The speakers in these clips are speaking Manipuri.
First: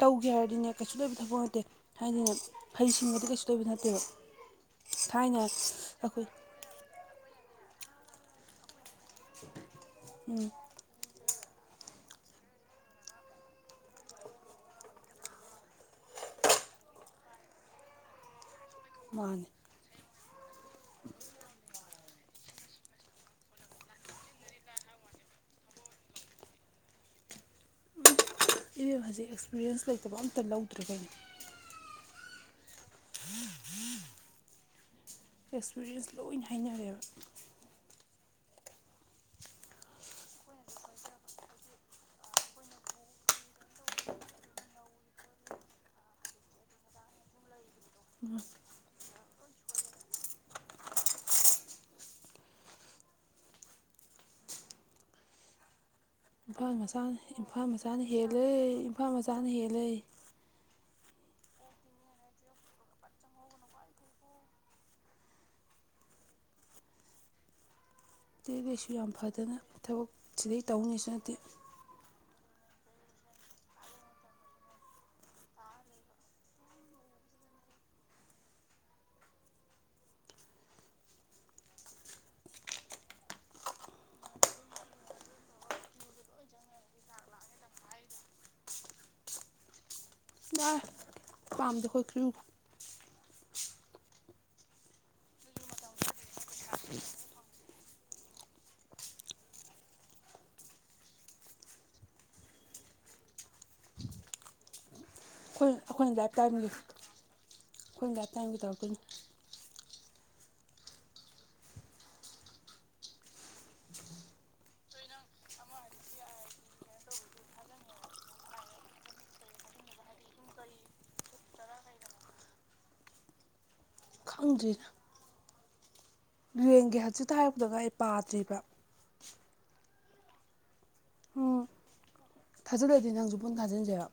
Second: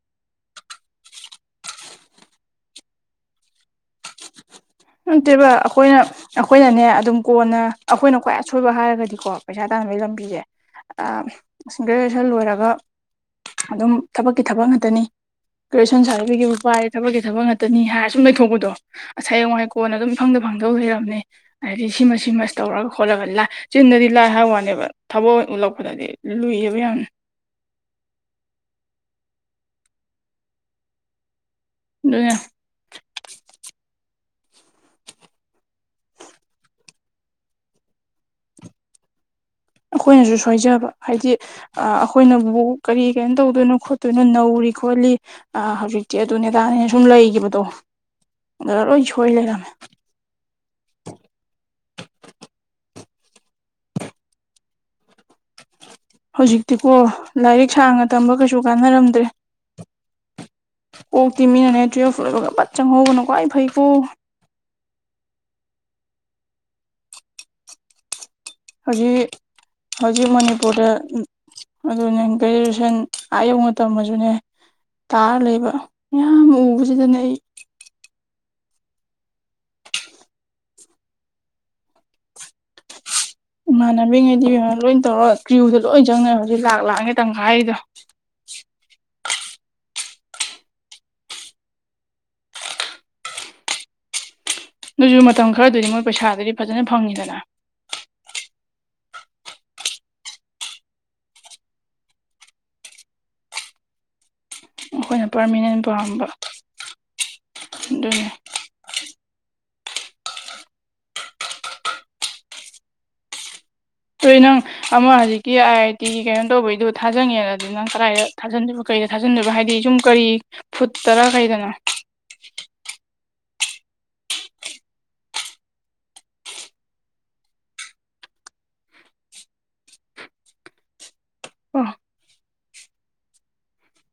ꯇꯧꯒꯦ ꯍꯥꯏꯔꯗꯤꯅꯦ ꯀꯩꯁꯨ ꯂꯩꯏꯕ ꯊꯕꯛ ꯅꯠꯇꯦ ꯍꯥꯏꯗꯤꯅ ꯍꯩꯁꯤꯡꯕꯗꯤ ꯀꯩꯁꯨ ꯇꯣꯏꯕ ꯅꯠꯇꯦꯕ ꯊꯥꯏꯅ ꯅꯠꯇꯦꯕ ꯑꯈꯣꯏꯅ ꯑꯩꯈꯣꯏ ꯑꯥ ꯑꯈꯣꯏꯅꯅꯦ ꯑꯗꯨꯝ ꯀꯣꯟꯅ ꯑꯈꯣꯏꯅ ꯈ꯭ꯋꯥꯏ ꯑꯁꯣꯏꯕ ꯍꯥꯏꯔꯒꯗꯤꯀꯣ ꯄꯩꯁꯥ ꯇꯥꯟꯕꯩ ꯂꯝꯕꯤꯖꯦ ꯎꯝ ꯒ꯭ꯔꯦꯖꯨꯋꯌꯦꯁꯟ ꯂꯣꯏꯔꯒ ꯑꯗꯨꯝ ꯊꯕꯛꯀꯤ ꯊꯕꯛ ꯉꯥꯛꯇꯅꯤ ꯒ꯭ꯔꯦꯖꯨꯋꯦꯁꯟ ꯁꯥꯔꯇꯤꯐꯤꯀꯦꯠꯄꯨ ꯄꯥꯏꯔꯗꯤ ꯊꯕꯛꯀꯤ ꯊꯕꯛ ꯉꯥꯛꯇꯅꯤ ꯍꯥꯏꯔ ꯁꯨꯝ ꯂꯩꯊꯣꯛꯄꯗꯣ ꯑꯁ ꯃꯥꯅꯦ ꯍꯌꯦꯡꯋꯥꯏ ꯀꯣꯟ ꯑꯗꯨꯝ ꯏꯐꯪꯗ ꯐꯪꯗꯧ ꯂꯩꯔꯕꯅꯤ ꯍꯥꯏꯗꯤ ꯁꯤꯃ ꯁꯤꯃꯁ ꯇꯧꯔꯒ ꯈꯣꯠꯂꯒ ꯂꯥ ꯆꯤꯟꯗꯗꯤ ꯂꯥꯏ ꯍꯥꯏ ꯋꯥꯅꯦꯕ ꯊꯕꯛ ꯑꯣꯏ ꯎꯠꯂꯛꯄꯗꯗꯤ ꯂꯨꯏꯌꯦꯕ ꯌꯥꯝ ꯏꯚꯦꯝ ꯍꯧꯖꯤꯛ ꯑꯦꯛꯁꯄꯤꯔꯤꯌꯦꯟꯁ ꯂꯩꯇꯕ ꯑꯝꯇ ꯂꯧꯗ꯭ꯔꯦ ꯀꯩꯅꯣ ꯑꯗꯨꯅꯦ ꯑꯦꯛꯁꯄꯤꯔꯤꯌꯦꯟꯁ ꯂꯣꯏ ꯍꯥꯏꯅꯔꯦꯕ ꯑꯩꯈꯣꯏꯅꯖꯨ ꯁꯣꯏꯖꯕ ꯍꯥꯏꯗꯤ ꯑꯥ ꯑꯩꯈꯣꯏꯅꯕꯨ ꯀꯔꯤ ꯀꯩꯅꯣ ꯇꯧꯗꯣꯏꯅꯣ ꯈꯣꯠꯇꯣꯏꯅꯣ ꯅꯧꯔꯤ ꯈꯣꯠꯂꯤ ꯑꯥ ꯍꯧꯖꯤꯛꯇꯤ ꯑꯗꯨ ꯅꯦꯗꯥꯅꯦꯅ ꯁꯨꯝ ꯂꯩꯒꯤꯕꯗꯣ ꯑꯗꯨ ꯂꯣꯏ ꯁꯣꯏ ꯂꯩꯔꯝꯃꯦ ꯏꯝꯐꯥꯜ ꯍꯧꯖꯤꯛꯇꯤꯀꯣ ꯃꯆꯥꯅ ꯏꯝꯐꯥꯜ ꯂꯥꯏꯔꯤꯛ ꯃꯆꯥꯅ ꯁꯥꯡꯅ ꯇꯝꯕ ꯍꯦꯜꯂꯦ ꯀꯩꯁꯨ ꯏꯝꯐꯥꯜ ꯀꯥꯟꯅꯔꯝꯗ꯭ꯔꯦ ꯃꯆꯥꯅ ꯍꯦꯜꯂꯦ ꯀꯣꯛꯇꯤ ꯃꯤꯅꯅꯦ ꯇꯨꯌꯦꯜꯞ ꯂꯣꯏꯕꯒ ꯄꯠ ꯆꯪꯍꯧꯕꯅ ꯈ꯭ꯋꯥꯏ ꯐꯩꯀꯣ ꯑꯇꯩꯗꯩꯁꯨ ꯌꯥꯝ ꯍꯧꯖꯤꯛ ꯐꯗꯅ ꯊꯕꯛ ꯍꯧꯖꯤꯛ ꯁꯤꯗꯩ ꯃꯅꯤꯄꯨꯔꯗ ꯇꯧꯅꯤꯁꯨ ꯅꯠꯇꯦ ꯑꯗꯨꯅꯦ ꯒ꯭ꯔꯦꯖꯦꯁꯟ ꯑꯥ ꯌꯧꯅ ꯇꯝꯃꯁꯨꯅꯦ ꯇꯥꯔ ꯂꯩꯕ ꯃꯌꯥꯝ ꯎꯕꯖꯤꯗꯅꯦ ꯑꯩ ꯏꯃꯥꯟꯅꯕꯤꯉꯩꯗꯤ ꯏꯕꯦꯝꯃ ꯂꯣꯏ ꯇꯧꯔ ꯀ꯭ꯔꯤꯌꯨꯗ ꯂꯣꯏ ꯆꯪꯅꯕꯖꯦ ꯂꯥꯛ ꯂꯥꯛꯅꯦ ꯇꯥꯟꯈꯥꯏꯗꯣ ꯗꯥ ꯄꯥꯝꯗꯦ ꯑꯈꯣꯏ ꯀ꯭ꯔꯤꯌꯨꯒ ꯑꯗꯨꯣꯏꯖꯨ ꯃꯇꯝ ꯈꯔꯗꯨꯗꯤ ꯃꯣꯏ ꯄꯩꯁꯥꯗꯨꯗꯤ ꯐꯖꯅ ꯐꯪꯉꯤꯗꯅ ꯑꯈꯣꯏꯅ ꯑꯩꯈꯣꯏ ꯄꯥꯔꯃꯤꯅꯦꯟ ꯑꯩꯈꯣꯏꯅ ꯄꯥꯝꯕ ꯂꯥꯏꯞ ꯑꯗꯨꯅꯦ ꯅꯪꯒꯤ ꯇꯧꯔꯛꯇꯨꯏꯅꯤ ꯇꯣꯏ ꯅꯪ ꯑꯃ ꯍꯧꯖꯤꯛꯀꯤ ꯑꯥꯏ ꯑꯥꯏ ꯇꯤꯒꯤ ꯀꯩꯅꯣ ꯇꯧꯕꯩꯗꯣ ꯊꯥꯖꯟꯉꯦꯅꯗꯤ ꯅꯪ ꯀꯗꯥꯏꯗ ꯊꯥꯖꯤꯟꯗꯣꯏꯕ ꯀꯩꯗ ꯊꯥꯖꯤꯟꯗꯣꯏꯕ ꯍꯥꯏꯗꯤ ꯁꯨꯝ ꯀꯔꯤ ꯐꯨꯠꯇꯔꯥ ꯀꯩꯗꯅꯣ ꯈꯪꯗ꯭ꯔꯤ ꯄꯔ꯭ꯦꯝꯒꯤ ꯍꯧꯖꯤꯛꯇ ꯍꯥꯏꯔꯛꯄꯗ ꯉꯥꯏꯔꯤ ꯑꯩ ꯄꯥꯗ꯭ꯔꯤꯕ ꯑꯝ ꯊꯥꯖꯜꯂꯑꯗꯤ ꯅꯪꯖꯨ ꯄꯨꯟ ꯊꯥꯖꯤꯟꯖꯤꯔꯣ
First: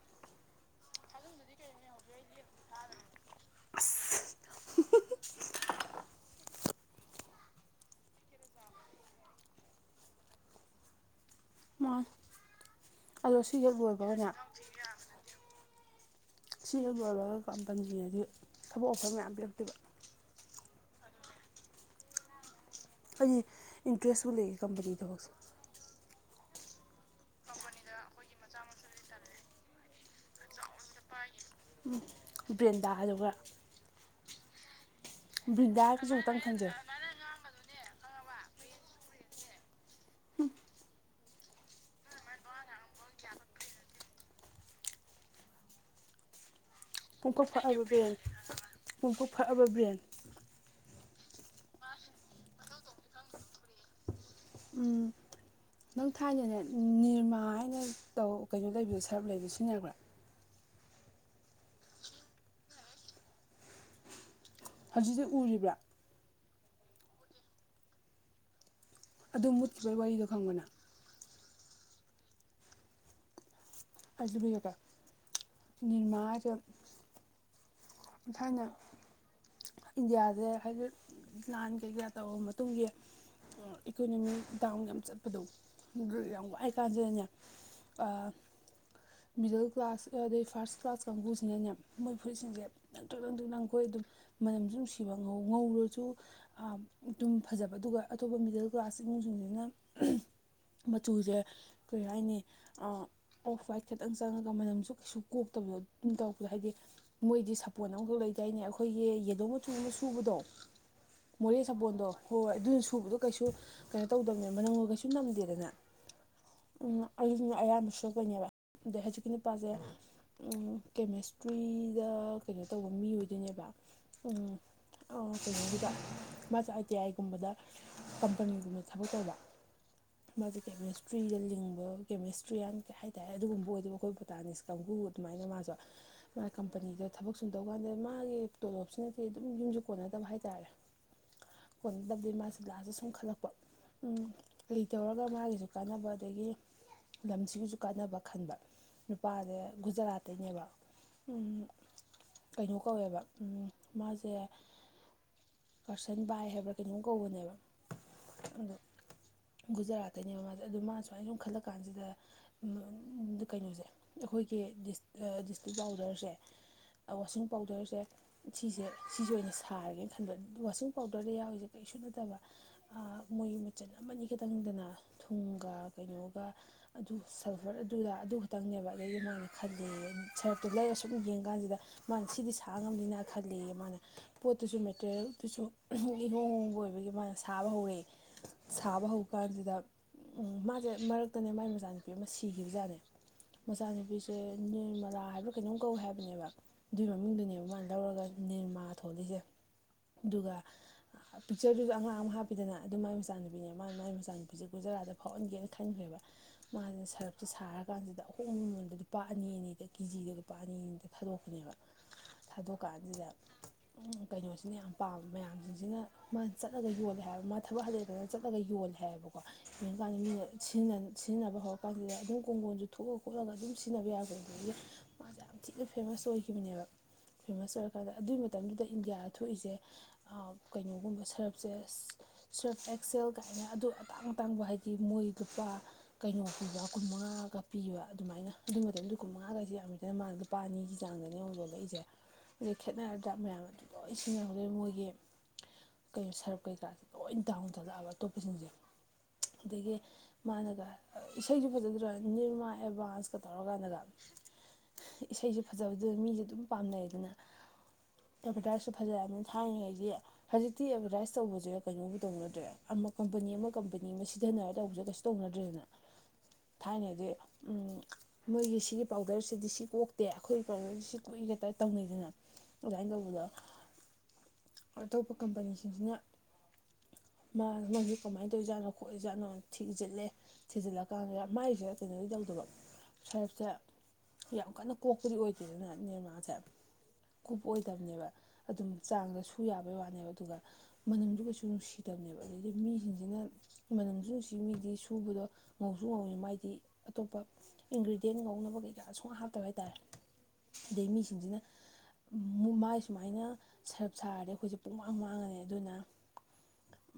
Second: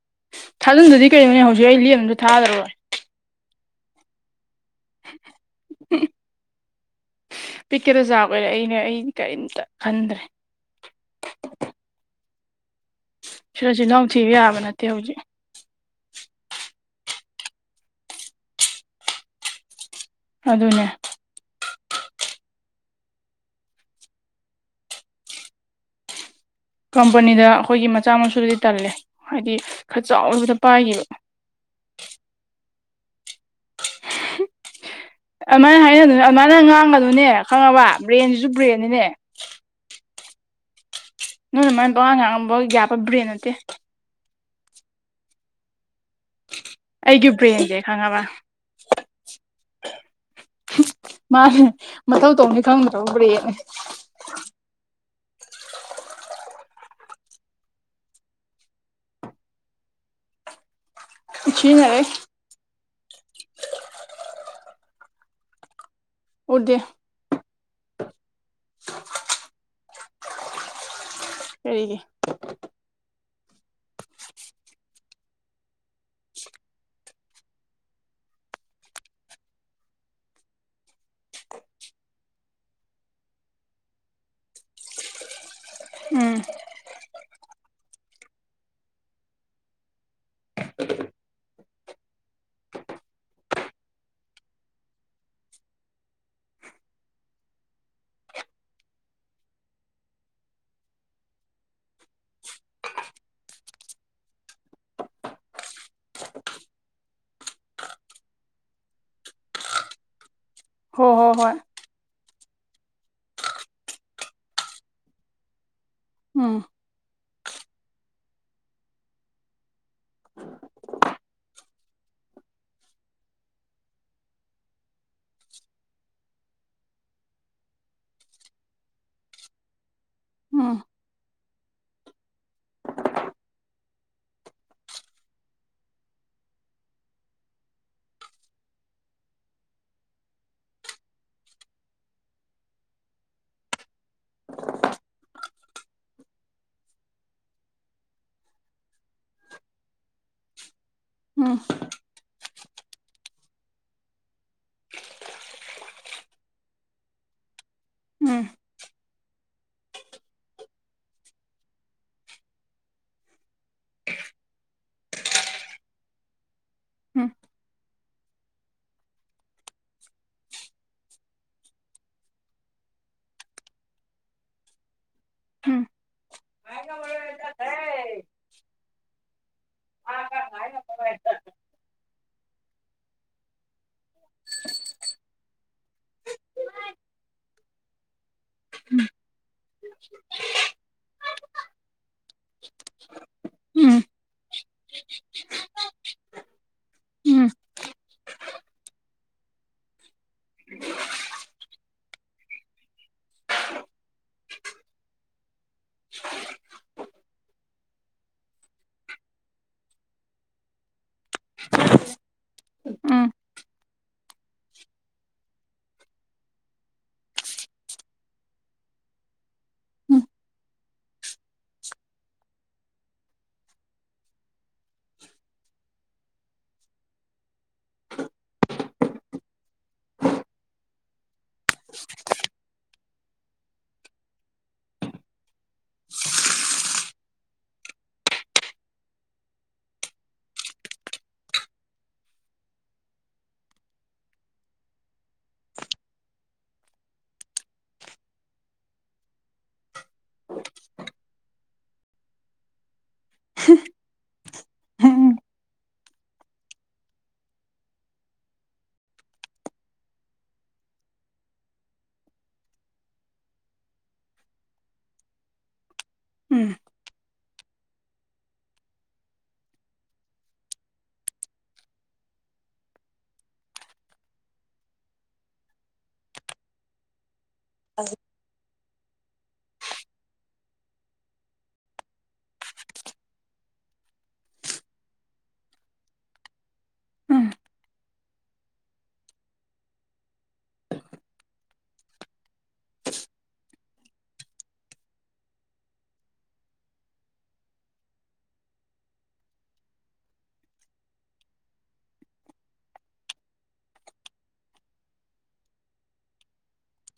ꯊꯥꯖꯤꯟꯗꯗꯤ ꯀꯩꯅꯣꯅꯦ ꯍꯧꯖꯤꯛ ꯑꯩ ꯂꯦꯝ ꯑꯃꯝꯇ ꯊꯥꯗꯔꯣꯏ [inaudible] ꯄꯤꯛꯀꯦꯔꯥ ꯆꯥꯎꯒꯦꯔꯥ ꯑꯩꯅꯦ ꯑꯩ ꯀꯔꯤꯝꯇꯥ ꯈꯟꯗ꯭ꯔꯦ ꯃꯅꯦ ꯁꯤꯗ ꯆꯤꯜꯍꯥꯎ ꯊꯤꯕ ꯌꯥꯕ ꯅꯠꯇꯦ ꯍꯧꯖꯤꯛ ꯁꯤ ꯍꯦꯛ ꯂꯣꯏꯕꯒꯥ ꯀꯝꯄꯟꯅꯤꯗꯤ ꯊꯕꯛ ꯑꯣꯐꯔ ꯃꯌꯥꯝ ꯄꯤꯔꯛꯇꯨꯏꯕ ꯑꯗꯨꯅꯦ ꯑꯩꯒꯤ ꯏꯟꯇ꯭ꯔꯦꯁꯁꯨ ꯂꯩꯌꯦ ꯀꯝꯄꯅꯤ ꯊꯕꯛꯁꯦ ꯀꯝꯄꯅꯤꯗ ꯑꯩꯈꯣꯏꯒꯤ ꯃꯆꯥ ꯃꯁꯨꯗꯤ ꯇꯜꯂꯦ ꯍꯥꯏꯗꯤ ꯈꯔ ꯆꯥꯎꯔꯕꯗ ꯄꯥꯏꯒꯤꯕ ꯎꯝ ꯕ꯭ꯔꯦꯟꯗꯥ ꯑꯗꯨꯒ ꯕ꯭ꯔꯤꯟꯗꯥ ꯑꯗꯨꯃꯥꯏꯅ ꯍꯥꯏꯕꯁꯤ ꯍꯥꯏꯅꯗꯨꯅꯦ ꯑꯃꯨꯛꯇꯪ ꯑꯗꯨꯃꯥꯏꯅ ꯈꯟꯖꯩ ꯉꯥꯡꯕꯗꯒꯅꯨꯅꯦ ꯈꯪꯉꯕ ꯕ꯭ꯔꯦꯟꯁꯤꯁꯨ ꯕ꯭ꯔꯦꯟꯅꯤꯅꯦ ꯅꯣꯏ ꯑꯗꯨꯃꯥꯏ ꯄꯉꯥꯡ ꯉꯥꯡꯉꯝꯕ ꯌꯥꯕ ꯕ꯭ꯔꯦꯟ ꯅꯠꯇꯦ ꯑꯩꯒꯤ ꯄꯣꯡꯀꯣꯛ ꯕ꯭ꯔꯦꯟꯁꯦ ꯐꯛꯑꯕ ꯕ꯭ꯔꯦꯟ ꯈꯪꯉꯕ ꯄꯣꯡꯀꯣꯛ ꯐꯛꯕ ꯕ꯭ꯔꯦꯟ ꯃꯥꯅꯦ ꯃꯊꯧ ꯇꯧꯅꯤ ꯈꯪꯗ꯭ꯔꯕ ꯕꯔ꯭ꯦꯟꯅꯦ ꯎꯝ ꯅꯪ ꯊꯥꯏꯅꯅꯦ ꯅꯤꯔꯃꯥ ꯍꯥꯏꯅ ꯇꯧ ꯀꯩꯅꯣ ꯂꯩꯕꯗꯣ ꯁꯔꯞ ꯂꯩꯕꯗꯣ ꯁꯤꯖꯤꯟꯅꯔꯛꯕ꯭ꯔꯥ ꯁꯤꯟꯅꯔꯦ ꯍꯧꯖꯤꯛꯁꯤ ꯎꯔꯤꯕ꯭ꯔꯥ ꯑꯣꯏꯗ ꯑꯗꯨ ꯃꯨꯠꯈꯤꯕꯒꯤ ꯋꯥꯔꯤꯗꯣ ꯈꯪꯕꯅ ꯑꯦꯒꯤ ꯑꯗꯨꯕꯦꯀ ꯅꯤꯔꯃ ꯍꯥꯏꯖꯦ ꯏ ꯊꯥꯅ ꯏꯟꯗꯤꯌꯥꯁꯦ ꯍꯥꯏꯗꯤ ꯂꯥꯟ ꯀꯩ ꯀꯩ ꯇꯧꯔꯕ ꯃꯇꯨꯡꯒꯤ ꯏꯀꯣꯅꯣꯃꯤ ꯗꯥꯎꯟ ꯌꯥꯝ ꯆꯠꯄꯗꯧ ꯎꯝ ꯌꯥꯝ ꯋꯥꯏ ꯆꯥꯟꯁꯤꯗꯅꯦ ꯃꯤꯗꯜ ꯀ꯭ꯂꯥꯁ ꯑꯗꯩ ꯐꯥꯔꯁ ꯀ꯭ꯂꯥꯁ ꯀꯥꯡꯕꯨꯁꯤꯅꯅꯦ ꯃꯣꯏ ꯐꯨꯔꯤꯁꯤꯡꯁꯦ ꯅꯪꯊꯣꯛ ꯅꯪꯊ ꯅꯪꯈꯣꯏ ꯑꯗꯨꯝ ꯃꯅꯝꯁꯨ ꯑꯗꯨꯝ ꯁꯤꯕ ꯉꯧ ꯉꯧꯔꯁꯨ ꯑꯗꯨꯝ ꯐꯖꯕ ꯑꯗꯨꯒ ꯑꯇꯣꯞꯄ ꯃꯤꯗꯜ ꯀ꯭ꯂꯥꯁ ꯏꯃꯨꯡꯁꯤꯡꯁꯤꯅ ꯃꯆꯨꯖꯦ ꯀꯔꯤ ꯍꯥꯏꯅꯤ ꯑꯥꯎꯠꯐꯏꯠ ꯈꯤꯇꯪ ꯆꯪꯉꯒ ꯃꯅꯝꯁꯨ ꯀꯩꯁꯨ ꯀꯣꯛꯇꯕꯗꯣ ꯑꯗꯨ ꯇꯧꯄꯗꯣ ꯍꯥꯏꯗꯤ ꯃꯣꯏꯗꯤ ꯁꯄ ꯁꯥꯄꯣꯟ ꯑꯈꯛ ꯂꯩꯇꯔꯤꯅꯦ ꯑꯩꯈꯣꯏꯒꯤ ꯌꯦꯗꯣ ꯃꯆꯨ ꯑꯃ ꯁꯨꯕꯗꯣ ꯍꯣ ꯍꯣ ꯍꯣꯏ ꯃꯣꯔꯦ ꯁꯥꯄꯣꯟꯗꯣ ꯍꯣꯏ ꯍꯣꯏ ꯑꯗꯨꯅ ꯁꯨꯕꯗꯣ ꯀꯩꯁꯨ ꯀꯩꯅꯣ ꯇꯧꯗꯕꯅꯦ ꯃꯅꯝ ꯀꯩꯁꯨ ꯅꯝꯗꯦꯗꯅ ꯎꯝ ꯑꯝ ꯑꯩꯗꯤꯅꯦ ꯑꯌꯥꯝꯕ ꯁꯦꯞꯄꯣꯏꯅꯦꯕ ꯑꯗꯩ ꯍꯧꯖꯤꯛꯀꯤ ꯅꯨꯄꯥꯁꯦ ꯀꯦꯃꯦꯁꯇ꯭ꯔꯤꯗ ꯀꯩꯅꯣ ꯇꯧꯕ ꯃꯤ ꯑꯣꯏꯗꯣꯏꯅꯦꯕ ꯀꯩꯅꯣꯁꯤꯗ ꯃꯥꯁ ꯑꯥꯏ ꯇꯤ ꯑꯥꯏꯒꯨꯝꯕꯗ ꯀꯝꯄꯅꯤꯒꯨꯝꯅ ꯊꯕꯛ ꯇꯧꯕ ꯃꯥꯗꯤ ꯎꯝ ꯀꯦꯃꯤꯁꯇ꯭ꯔꯤꯗ ꯂꯤꯡꯕ ꯀꯦꯃꯤꯁꯇ꯭ꯔꯤꯌꯥꯟ ꯀꯩ ꯍꯥꯏꯇꯥꯔꯦ ꯑꯗꯨꯒꯨꯝꯕ ꯑꯣꯏꯗꯨꯕ ꯑꯩꯈꯣꯏ ꯕꯣꯇꯥꯅꯤꯛꯁ ꯀꯥꯡꯕꯨ ꯑꯗꯨꯃꯥꯏꯅ ꯃꯥꯖꯨ ꯃꯥꯏ ꯀꯝꯄꯅꯤꯗꯨ ꯊꯕꯛ ꯁꯨꯨꯝ ꯇꯧ ꯀꯥꯟꯗ ꯃꯥꯒꯤ ꯇꯣꯂꯣꯞꯁꯤꯅꯗꯤ ꯑꯗꯨꯝ ꯌꯨꯝꯁꯨ ꯀꯣꯟꯅꯗꯕ ꯍꯥꯏꯇꯥꯔꯦ ꯀꯣꯟꯒꯗꯕꯗꯤ ꯃꯥꯁꯤ ꯂꯥꯁꯦ ꯁꯨꯝ ꯈꯜꯂꯛꯄ ꯎꯝ ꯀꯔꯤ ꯇꯧꯔꯒ ꯃꯥꯒꯤꯁꯨ ꯀꯥꯟꯅꯕ ꯑꯗꯒꯤ ꯂꯝꯁꯤꯒꯤꯁꯨ ꯀꯥꯟꯅꯕ ꯈꯟꯕ ꯅꯨꯄꯥꯖꯦ ꯒꯨꯖꯔꯥꯠꯇꯩꯅꯦꯕ ꯑꯝ ꯎꯝ ꯀꯩꯅꯣ ꯀꯧꯋꯦꯕ ꯑꯝ ꯃꯥꯖꯦ ꯀꯔꯁꯟ ꯕꯥꯏ ꯍꯥꯏꯕ꯭ꯔꯥ ꯀꯩꯅꯣꯝ ꯀꯧꯕꯅꯦꯕ ꯎꯝ ꯑꯗꯣ ꯒꯨꯖꯔꯥꯠꯇꯅꯦꯕ ꯃꯥꯁꯦ ꯑꯗꯨ ꯃꯥ ꯁꯨꯃꯥꯏꯅ ꯁꯨꯝ ꯈꯜꯂ ꯀꯥꯟꯁꯤꯗ ꯀꯩꯅꯣꯁꯦ ꯑꯩꯈꯣꯏꯒꯤ ꯗꯤꯁꯇ꯭ꯔꯤꯛ ꯄꯥꯎꯗꯔꯁꯦ ꯑ ꯎꯝ ꯋꯥꯁꯤꯡ ꯄꯥꯎꯗꯔꯁꯦ ꯁꯤꯁꯦ ꯁꯤꯁꯦ ꯑꯣꯏꯅ ꯁꯥꯔꯒꯦꯅ ꯈꯟꯕ ꯋꯥꯁꯤꯡ ꯄꯥꯎꯗꯔꯗ ꯌꯥꯎꯔꯤꯁꯦ ꯀꯩꯁꯨ ꯅꯠꯇꯕ ꯃꯣꯏ ꯃꯆꯟ ꯑꯃꯅꯤ ꯈꯛꯇꯪꯗꯅ ꯊꯨꯝꯒ ꯎꯝ ꯀꯩꯅꯣꯒ ꯑꯗꯨ ꯁꯜꯐꯔ ꯑꯗꯨꯗ ꯑꯗꯨ ꯈꯛꯇꯪꯅꯦꯕ ꯑꯗꯨꯗꯩꯃ ꯈꯜꯂꯦ ꯁꯔꯞꯇꯨ ꯂꯩꯔ ꯁꯨꯝ ꯌꯦꯡ ꯀꯥꯟꯁꯤꯗ ꯃꯥꯅ ꯁꯤꯗꯤ ꯁꯥ ꯉꯝꯅꯤꯅ ꯈꯜꯂ ꯃꯥꯅ ꯄꯣꯠꯇꯨꯁꯨ ꯃꯦꯇꯔꯤꯌꯦꯜꯗꯨꯁꯨ ꯏꯍꯣꯡ ꯍꯍꯣꯡꯕ ꯑꯣꯏꯕꯒꯤ ꯃꯥꯅ ꯁꯥꯕ ꯍꯧꯔꯛꯏꯦ ꯁꯥꯕ ꯍꯧꯕ ꯀꯥꯟꯖꯤꯗ ꯎꯝ ꯃꯥꯁꯦ ꯃꯔꯛꯇꯅꯦ ꯃꯥꯒꯤ ꯃꯆꯥꯅꯨꯄꯤ ꯑꯃ ꯁꯤꯈꯤꯕꯖꯥꯠꯅꯦ ꯎꯝ ꯃꯆꯥꯅꯨꯄꯤꯁꯦ ꯅꯤꯔꯃꯥꯂꯥ ꯍꯥꯏꯕ꯭ꯔꯥ ꯀꯩꯅꯣꯝ ꯀꯧꯏ ꯍꯥꯏꯕꯅꯦꯕ ꯑꯗꯨꯏ ꯎꯝ ꯎꯝ ꯃꯃꯤꯡꯗꯨꯅꯦꯕ ꯃꯥꯅ ꯂꯧꯔꯒ ꯅꯤꯔꯃꯥ ꯊꯣꯛꯂꯤꯁꯦ ꯑꯗꯨꯒ ꯄꯤꯛꯆꯔꯗꯨꯗ ꯑꯉꯥꯡ ꯑꯃ ꯍꯥꯞꯄꯤꯗꯅ ꯑꯗꯨ ꯃꯥꯏ ꯃꯆꯥꯅꯨꯄꯤꯅꯦ ꯃꯥ ꯃꯥꯏ ꯃꯆꯥꯅꯨꯄꯤꯁꯦ ꯒꯨꯖꯔꯥꯠꯇ ꯐꯥꯎꯍꯟꯒꯦꯅ ꯈꯟꯈ꯭ꯔꯦꯕ ꯃꯥꯁꯦ ꯁꯔꯞꯁꯦ ꯁꯥꯔꯀꯥꯟꯖꯤꯗ ꯑꯍꯣꯡꯕ ꯃꯃꯟꯗ ꯂꯨꯄꯥ ꯑꯅꯤ ꯑꯅꯤꯗ ꯀꯦꯖꯤꯒ ꯂꯨꯄꯥ ꯑꯅꯤ ꯑꯅꯤꯗ ꯊꯥꯗꯣꯛꯄꯅꯦꯕ ꯎꯝ ꯊꯥꯗꯣꯛꯀꯥꯟꯁꯤꯗ ꯀꯩꯅꯣꯁꯤꯅ ꯌꯥꯝ ꯄꯥꯝꯕ ꯃꯌꯥꯝꯁꯤꯡꯁꯤꯅ ꯃꯥ ꯆꯠꯂꯒ ꯌꯣꯜꯂꯦ ꯍꯥꯏꯕ ꯃꯥ ꯊꯕꯛ ꯍꯟꯊꯗꯅ ꯆꯠꯂꯒ ꯌꯣꯜꯂꯦ ꯍꯥꯏꯌꯦꯕꯀꯣ ꯌꯦ ꯎꯝ ꯎꯝ ꯀꯥꯟꯗ ꯁꯤꯖꯤꯟꯅꯕ ꯍꯧꯔ ꯀꯥꯟꯁꯤꯗ ꯑꯗꯨꯝ ꯀꯣꯡꯒꯣꯟꯁꯨ ꯊꯣꯛꯑ ꯈꯣꯠꯂꯒ ꯑꯗꯨꯝ ꯁꯤꯖꯤꯟꯅꯕ ꯌꯥꯕ ꯑꯗꯒꯤ ꯃꯥꯁ ꯌꯥꯝ ꯊꯤꯅ ꯐꯦꯃꯁ ꯑꯣꯏꯈꯤ ꯊꯣꯛꯈꯤꯕꯅꯦꯕ ꯐꯦꯃꯁ ꯑꯣꯏꯔꯀꯥꯟꯗ ꯑꯗꯨꯏ ꯃꯇꯝꯗꯨꯗ ꯏꯟꯗꯤꯌꯥꯗ ꯊꯣꯛꯏꯁꯦ ꯑꯥ ꯀꯩꯅꯣꯒꯨꯝꯕ ꯁꯔꯞꯁꯦ ꯁ꯭ꯔꯐ ꯑꯦꯛꯁꯦꯜ ꯀꯥꯏꯅ ꯑꯗꯨ ꯑꯇꯥꯡ ꯑꯇꯥꯡꯕ ꯍꯥꯏꯗꯤ ꯃꯣꯏ ꯂꯨꯄꯥ ꯀꯩꯅꯣ ꯄꯤꯕ ꯀꯨꯟꯃꯉꯥꯒ ꯄꯤꯕ ꯑꯗꯨꯃꯥꯏꯅ ꯑꯗꯨ ꯃꯇꯝꯗ ꯀꯨꯟꯃꯉꯥꯒꯁ ꯌꯥꯝꯃꯤꯗꯅ ꯃꯥꯅ ꯂꯨꯄꯥ ꯑꯅꯤꯒꯤ ꯆꯥꯡꯗꯅꯤ ꯌꯣꯡꯂꯛꯏꯁꯦ ꯑꯩ ꯈꯦꯠꯅꯔꯗ ꯃꯌꯥꯝ ꯑꯗꯨ ꯂꯣꯏ ꯁꯤꯖꯤꯟꯅꯍꯧꯗꯦ ꯃꯣꯏꯒꯤ ꯀꯩ ꯁꯔꯞ ꯀꯩꯀꯁꯦ ꯂꯣꯏ ꯗꯥꯎꯟ ꯊꯠꯂꯛꯑꯕ ꯑꯇꯣꯞꯄꯁꯤꯡꯁꯦ ꯑꯗꯒꯤ ꯃꯥꯅꯒ ꯏꯁꯩꯁꯨ ꯐꯖꯗ꯭ꯔꯥ ꯅꯤꯔꯃꯥ ꯑꯦꯚꯥꯟꯁ ꯇꯧꯔꯀꯥꯟꯗꯒ ꯏꯁꯩꯁꯨ ꯐꯖꯕꯗꯨꯗ ꯃꯤꯁꯦ ꯑꯗꯨꯝ ꯄꯥꯝꯅꯩ ꯑꯗꯨꯅ ꯑꯦꯚꯔꯇꯏꯁꯁꯨ ꯐꯖꯅꯤꯅ ꯊꯥꯡꯅꯉꯩꯗꯤ ꯍꯧꯖꯤꯛꯇꯤ ꯑꯦꯕꯔꯗꯥꯏꯁ ꯇꯧꯕꯁꯦ ꯀꯩꯅꯣꯒꯥ ꯇꯧꯅꯗ꯭ꯔꯦ ꯑꯃ ꯀꯝꯄꯅꯤ ꯑꯃ ꯀꯝꯄꯅꯤ ꯑꯃ ꯁꯤꯖꯤꯟꯅꯔ ꯇꯧꯕꯦ ꯀꯩꯁꯨ ꯇꯧꯅꯗ꯭ꯔꯦꯗꯅ ꯎꯝ ꯊꯥꯏꯅꯗꯤ ꯎꯝ ꯃꯣꯏꯒꯤ ꯁꯤꯒꯤ ꯄꯥꯎꯗꯔꯁꯤꯗꯤ ꯁꯤ ꯀꯣꯛꯇꯦ ꯑꯈꯣꯏ [unintelligible] ꯁꯤ ꯀꯨꯏꯔꯦ ꯇꯧꯅꯤꯗꯅ ꯑꯗꯨꯃꯥꯏꯅ ꯇꯧꯕꯗꯣ ꯑꯇꯣꯞꯄ ꯀꯝꯄꯅꯤꯁꯤꯡꯁꯤꯅ ꯃꯥꯏꯁꯦ ꯀꯃꯥꯏꯅ ꯇꯧꯔꯤꯖꯥꯠꯅꯣ ꯈꯣꯠꯂꯤꯖꯥꯠꯅꯣ ꯊꯤꯖꯤꯜꯂꯦ ꯊꯤꯖꯤꯜꯂꯀꯥꯟꯗ ꯃꯥꯏꯁꯦ ꯀꯩꯅꯣꯗꯤ ꯇꯧꯗꯕ ꯁꯔꯞꯁꯦ ꯌꯥꯝ ꯀꯟꯅ ꯀꯣꯛꯄꯗꯤ ꯑꯣꯏꯗꯦ [unintelligible] ꯅꯤꯔꯃꯖꯦ ꯀꯨꯞ ꯑꯣꯏꯗꯕꯅꯦꯕ ꯑꯗꯨꯝ ꯆꯥꯡꯗ ꯁꯨ ꯌꯥꯕꯩ ꯋꯥꯅꯦꯕ ꯑꯗꯨꯒ ꯃꯅꯝꯁꯨ ꯀꯩꯁꯨ ꯅꯨꯡꯁꯤ ꯗꯕꯅꯦꯕ ꯑꯗꯨꯗꯤ ꯃꯤꯡꯖꯤꯡꯖꯤꯅ ꯃꯅꯝꯁꯨ ꯅꯨꯡꯁꯤ ꯃꯤꯗꯤ ꯁꯨꯕꯗꯣ ꯉꯧꯁꯨ ꯉꯧꯏꯤ ꯃꯥꯏꯗꯤ ꯑꯇꯣꯞꯄ ꯏꯟꯒ꯭ꯔꯤꯗ꯭ꯌꯦꯟ ꯉꯧꯅꯕ ꯀꯩꯀꯥ ꯁꯨꯝꯍꯥꯞꯇꯕ ꯍꯥꯏꯇꯔꯦ ꯑꯗꯩ ꯃꯤꯁꯤꯡꯁꯤꯅ ꯃꯥꯏ ꯁꯨꯃꯥꯏꯅ ꯁꯔꯞ ꯁꯥꯔꯗꯤ ꯑꯈꯣꯏꯖꯦ ꯄꯨꯡꯃꯥꯡ ꯃꯥꯡꯉꯅꯤ ꯑꯗꯨꯅ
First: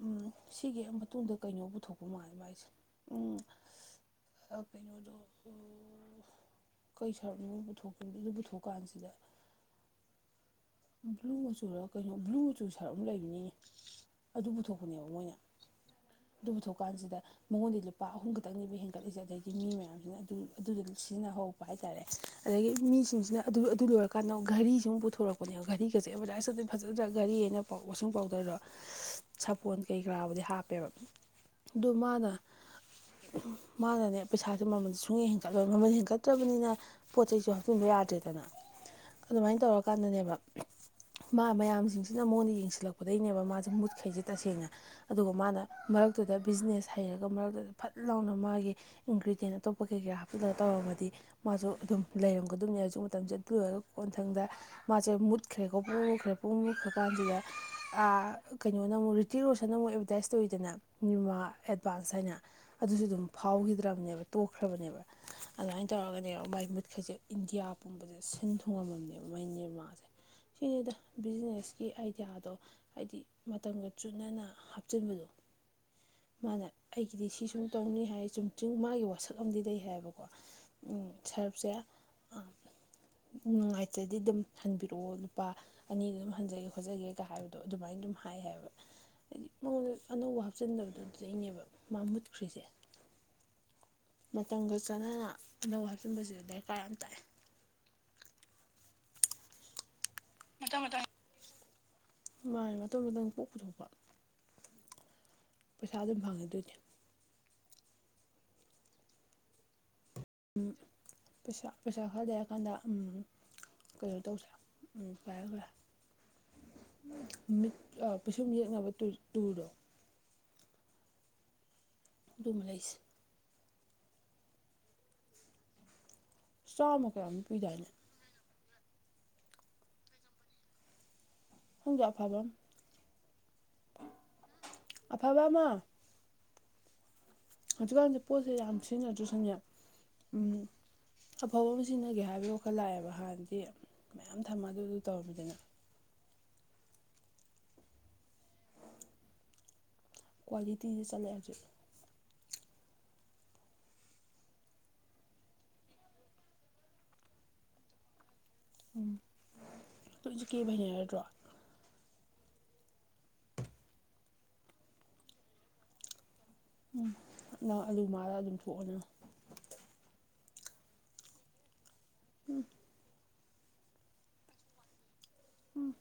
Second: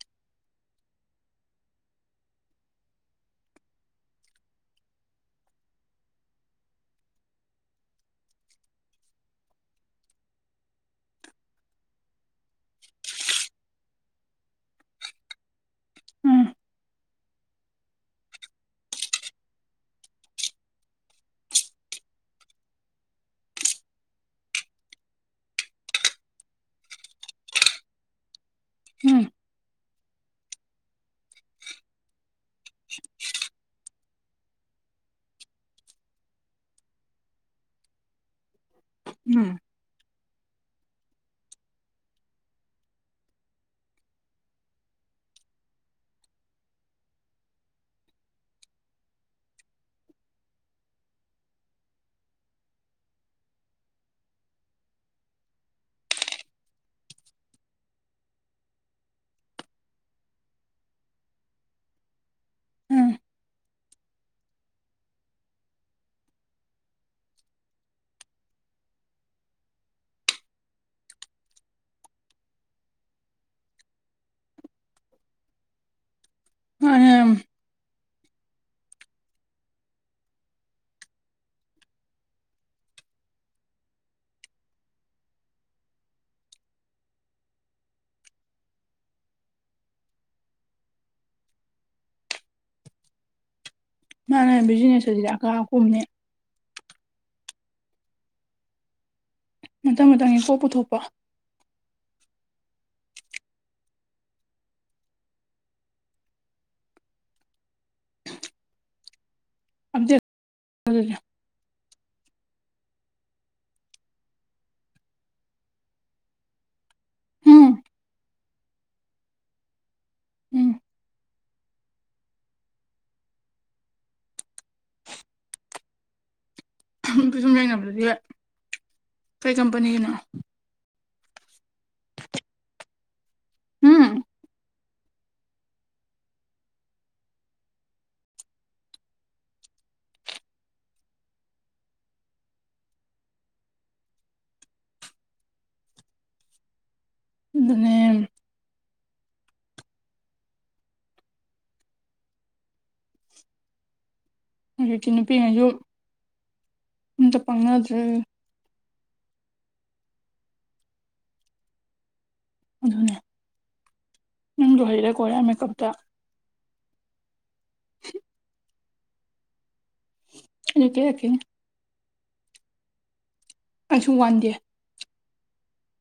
ꯎꯝ ꯁꯤꯒꯤ ꯃꯇꯨꯡꯗ ꯀꯩꯅꯣ ꯄꯨꯊꯣꯛꯄ ꯃꯥꯜꯂꯦ ꯃꯥꯏꯁꯦ ꯎꯝ ꯑꯥ ꯀꯩꯅꯣꯗꯣ ꯎꯝ ꯀꯩ ꯁꯔꯞꯅꯣ ꯄꯨꯊꯣꯛꯄ ꯑꯗꯨ ꯄꯨꯊꯣꯛꯀꯥꯟꯁꯤꯗ ꯕ꯭ꯂꯨ ꯆꯨꯔ ꯀꯩꯅꯣ ꯕ꯭ꯂꯨ ꯆꯨ ꯁꯔꯞ ꯑꯃ ꯂꯩꯕꯅꯤꯅꯦ ꯑꯗꯨ ꯄꯨꯊꯣꯛꯄꯅꯦꯕ ꯃꯣꯏꯅ ꯑꯗꯨ ꯄꯨꯊꯣꯛ ꯀꯥꯟꯁꯤꯗ ꯃꯉꯣꯟꯗꯩ ꯂꯨꯄꯥ ꯑꯍꯨꯝ ꯈꯛꯇꯪꯅꯤꯕ ꯍꯦꯟꯒꯠꯂꯤꯁꯦ ꯑꯗꯩꯗꯤ ꯃꯤ ꯃꯌꯥꯝꯖꯤꯅ ꯑꯗꯨ ꯑꯗꯨꯗꯨ ꯁꯤꯖꯤꯟꯅꯍꯧꯔꯛꯄ ꯍꯥꯏꯇꯥꯔꯦ ꯑꯗꯒꯤ ꯃꯤꯁꯤꯡꯁꯤꯅ ꯑꯗꯨ ꯑꯗꯨ ꯂꯣꯏꯔꯀꯥꯟꯗ ꯘꯔꯤꯁꯤ ꯑꯃꯨꯛ ꯄꯨꯊꯣꯔꯛꯄꯅꯦꯕ ꯘꯔꯤꯒꯁꯦ ꯑꯦꯕꯔꯗꯥꯏꯁꯇꯒꯗꯤ ꯐꯖꯗ꯭ꯔꯥ ꯘꯔꯤꯑꯅ ꯋꯥꯁꯤꯡ ꯄꯥꯎꯗꯔꯗꯣ ꯎꯝ ꯁꯥꯄꯣꯟ ꯀꯩꯀꯔꯥꯕꯨꯗꯤ ꯍꯥꯞꯄꯦꯕ ꯑꯗꯨ ꯃꯥꯅ ꯃꯥꯅꯅꯦ ꯄꯩꯁꯥꯁꯦ ꯃꯃꯜꯁꯦ ꯁꯨꯡ ꯍꯦꯟꯒꯠꯂꯣꯏ ꯃꯃꯜ ꯍꯦꯟꯒꯠꯇ꯭ꯔꯕꯅꯤꯅ ꯄꯣꯠ ꯆꯩꯁꯨ ꯍꯥꯞꯆꯤꯟꯕ ꯌꯥꯗ꯭ꯔꯦꯗꯅ ꯎꯝ ꯑꯗꯨꯃꯥꯏꯅ ꯇꯧꯔꯀꯥꯟꯗꯅꯦꯕ ꯃꯥ ꯃꯌꯥꯝꯁꯤꯡꯁꯤꯅ ꯃꯉꯣꯟꯗ ꯌꯦꯡꯁꯤꯜꯂꯛꯄꯗꯩꯅꯦꯕ ꯃꯥꯁꯦ ꯃꯨꯠꯈꯩꯁꯦ ꯇꯁꯦꯡꯅ ꯑꯗꯨꯒ ꯃꯥꯅ ꯃꯔꯛꯇꯨꯗ ꯕꯤꯖꯤꯅꯦꯁ ꯍꯩꯔꯒ ꯃꯔꯛꯇꯨꯗ ꯐꯠ ꯂꯥꯎꯅ ꯃꯥꯒꯤ ꯏꯟꯒ꯭ꯔꯤꯗꯤꯌꯦꯟ ꯑꯇꯣꯞꯄ ꯀꯩ ꯀꯩ ꯍꯥꯞꯆꯤꯜꯂꯒ ꯇꯧꯔꯝꯃꯗꯤ ꯃꯥꯁꯨ ꯑꯗꯨꯝ ꯂꯩꯔꯝ ꯑꯗꯨꯝꯅꯦ ꯍꯧꯖꯤꯛ ꯃꯇꯝꯁꯦ ꯂꯣꯏꯔꯒ ꯀꯣꯟꯊꯪꯗ ꯃꯥꯁꯦ ꯃꯨꯠꯈ꯭ꯔꯦꯀꯣ ꯄꯨꯡꯃꯨꯠ ꯃꯨꯠꯈ ꯀꯥꯟꯁꯤꯗ ꯀꯩꯅꯣꯅ ꯑꯃꯨꯛ ꯇꯇꯤ ꯔꯣꯁꯟ ꯑꯃꯨꯛ ꯑꯦꯕꯔꯗꯥꯏꯁ ꯇꯧꯋꯤꯗꯅ ꯅꯤꯔꯃꯥ ꯑꯦꯗꯚꯥꯟꯁ ꯍꯥꯏꯅ ꯑꯗꯨꯁꯨ ꯎꯝ ꯑꯗꯨꯝ ꯐꯥꯎꯈꯤꯗ꯭ꯔꯕꯅꯦꯕ ꯇꯣꯛꯈ꯭ꯔꯕꯅꯦꯕ ꯑꯗꯨꯃꯥꯏꯅ ꯇꯧꯔꯒꯅꯦ ꯃꯥꯏ ꯃꯨꯠꯈꯖꯤꯛ ꯏꯟꯗꯤꯌꯥ ꯄꯨꯝꯕꯁꯦ ꯁꯤꯟ ꯊꯨꯡꯉꯝꯃꯝꯅꯦꯕ ꯃꯥꯏ ꯅꯤꯔꯃꯥꯁꯦ ꯁꯤꯅꯤꯗ ꯕꯤꯖꯤꯅꯦꯁꯀꯤ ꯑꯥꯏꯗꯤꯌꯥꯗꯣ ꯍꯥꯏꯗꯤ ꯃꯇꯝꯒ ꯆꯨꯅꯅ ꯍꯥꯞꯆꯤꯟꯕꯗꯣ ꯃꯥꯟꯅꯦ ꯑꯩꯒꯤꯗꯤ ꯃꯥꯅ ꯁꯤ ꯁꯨꯝ ꯇꯧꯅꯤ ꯍꯥꯏ ꯆꯨꯝ ꯆꯤꯡ ꯃꯥꯒꯤ ꯋꯥꯁꯛ ꯑꯃꯗꯤ ꯂꯩ ꯍꯥꯏꯕꯀꯣ ꯁꯔꯞꯁꯦ ꯑ ꯎ ꯅꯨꯡꯉꯥꯏꯖꯗꯤ ꯑꯗꯨꯝ ꯍꯟꯕꯤꯔꯛꯑꯣ ꯂꯨꯄꯥ ꯑꯅꯤ ꯑꯗꯨꯝ ꯍꯟꯖꯒꯦ ꯈꯣꯠꯆꯒꯦꯒ ꯍꯥꯏꯕꯗꯣ ꯑꯗꯨꯃꯥꯏꯅ ꯑꯗꯨꯝ ꯍꯥꯏ ꯍꯥꯏꯕ ꯍꯥꯏꯗꯤ ꯃꯉꯣꯟꯗ ꯑꯅꯧꯕ ꯍꯥꯞꯆꯤꯟꯗꯕꯗꯨꯗꯨꯗꯩꯅꯦꯕ ꯃꯥ ꯃꯨꯠꯈ꯭ꯔꯤꯁꯦ ꯃꯥꯅ ꯃꯇꯝꯒ ꯕꯤꯖꯤꯅꯦꯁ ꯑꯁꯤꯗꯤ ꯆꯥꯟꯅꯅ ꯑꯀꯥ ꯑꯅꯧꯕ ꯑꯀꯨꯝꯅꯦ ꯍꯥꯞꯆꯟꯕꯖꯦ ꯗꯔꯀꯥꯔ ꯌꯥꯝ ꯇꯥꯏꯑꯦ ꯃꯇꯥꯡ ꯃꯇꯡꯒꯤ ꯀꯣꯛ ꯄꯨꯊꯣꯛꯄ ꯃꯥꯅ‌ꯦ ꯃꯇꯝ ꯃꯇꯝꯒꯤ ꯀꫭꯛ ꯄꯨꯊꯣꯛꯄ ꯄꯩꯁꯥ ꯑꯗꯨꯝ ꯐꯪꯉꯦ ꯑꯗꯨꯏꯗꯤ꯫ ꯑꯗꯞ [unintelligible] ꯎꯝ ꯄꯩꯁꯥ ꯄꯩꯁꯥ ꯈꯔ ꯂꯩꯔꯀꯥꯟꯗ ꯎꯝ ꯀꯩꯅꯣ ꯇꯧꯁꯦ ꯎꯝ ꯐꯔꯦ ꯐꯔꯦ ꯎꯝ ꯃꯤꯠ ꯑꯥ ꯄꯤꯁꯨꯝ ꯌꯦꯛꯅꯕ ꯇꯨꯔꯗꯣ ꯎꯝ ꯑꯗꯨꯃ ꯂꯩꯁꯦ ꯆꯥꯝꯃ ꯀꯌꯥꯃꯨꯛ ꯄꯤꯁꯨꯝ ꯄꯤꯗꯥꯏꯅꯦ ꯌꯦꯡꯅꯕꯗꯨꯗꯤ ꯀꯩ ꯀꯝꯄꯅꯤꯒꯤꯅꯣ ꯈꯣꯡꯗ ꯑꯐꯕꯃ ꯎꯝ ꯑꯐꯕ ꯑꯃ ꯍꯧꯖꯤꯛꯀꯥꯟꯁ ꯄꯣꯠꯁꯦ ꯌꯥꯝ ꯁꯤꯖꯤꯟꯅꯗ꯭ꯔ ꯁꯨꯅꯦ ꯎꯝ ꯑꯐꯕ ꯑꯃ ꯁꯤꯖꯤꯟꯅꯒꯦ ꯍꯥꯏꯕꯒꯤ ꯋꯥꯈꯜ ꯂꯥꯛꯑꯦꯕ ꯍꯥꯟꯅꯗꯤ ꯃꯌꯥꯝ ꯊꯝꯃ ꯑꯗꯨꯗꯨ ꯇꯧꯔꯝꯃꯤꯗꯅ ꯑꯗꯨꯅꯦꯝ ꯀ꯭ꯋꯥꯂꯤꯇꯤꯗ ꯆꯠꯂꯦ ꯍꯧꯖꯤꯛ ꯑꯖꯤꯛꯇꯤ ꯅꯨꯄꯤ ꯒꯩꯖꯨ ꯑꯝꯇ ꯄꯪꯅꯗ꯭ꯔꯦ ꯎꯝ ꯂꯣꯏꯖꯨ ꯀꯦꯕ ꯍꯩꯅꯔꯗ꯭ꯔꯣ ꯑꯗꯨꯅꯦ ꯅꯪꯖꯨ ꯍꯩꯔꯦ ꯀꯔꯦꯌꯥꯟ ꯃꯦꯀꯞꯇ ꯎꯝ ꯅꯪ ꯑꯂꯨ ꯃꯥꯜꯂ ꯑꯗꯨꯝ ꯊꯣꯛꯑꯣ ꯅꯪ ꯑꯩꯖꯨ ꯀ‌ꯦꯔꯛꯈꯤꯅꯤ ꯎꯝ [unintelligible] ꯑꯩꯁꯨ ꯋꯥꯟꯗꯦ ꯎꯝ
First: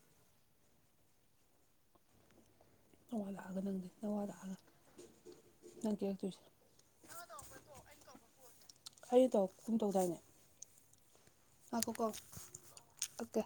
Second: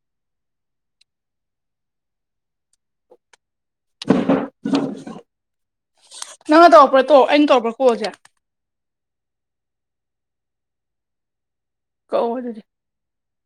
ꯅꯋꯥ ꯂꯥꯛꯑꯒ ꯅꯪꯗꯤ ꯅꯋꯥ ꯂꯥꯛꯑꯒ ꯅꯪ ꯀꯦꯔꯛꯇꯣꯏꯁꯦ ꯅꯪꯅ ꯇꯧꯔꯛꯄ꯭ꯔꯥ ꯇꯣ ꯑꯩꯅ ꯇꯧꯔꯛꯄ꯭ꯔꯥ ꯀꯣꯜꯖꯦ ꯑꯩꯅ ꯇꯧꯔꯛ ꯀꯨꯝ ꯇꯧꯗꯥꯏꯅꯦ ꯉꯥꯏꯈꫭꯀꯣ ꯀꯛꯑꯣ ꯑꯗꯨꯗꯤ ꯀꯛꯀ‌ꯦ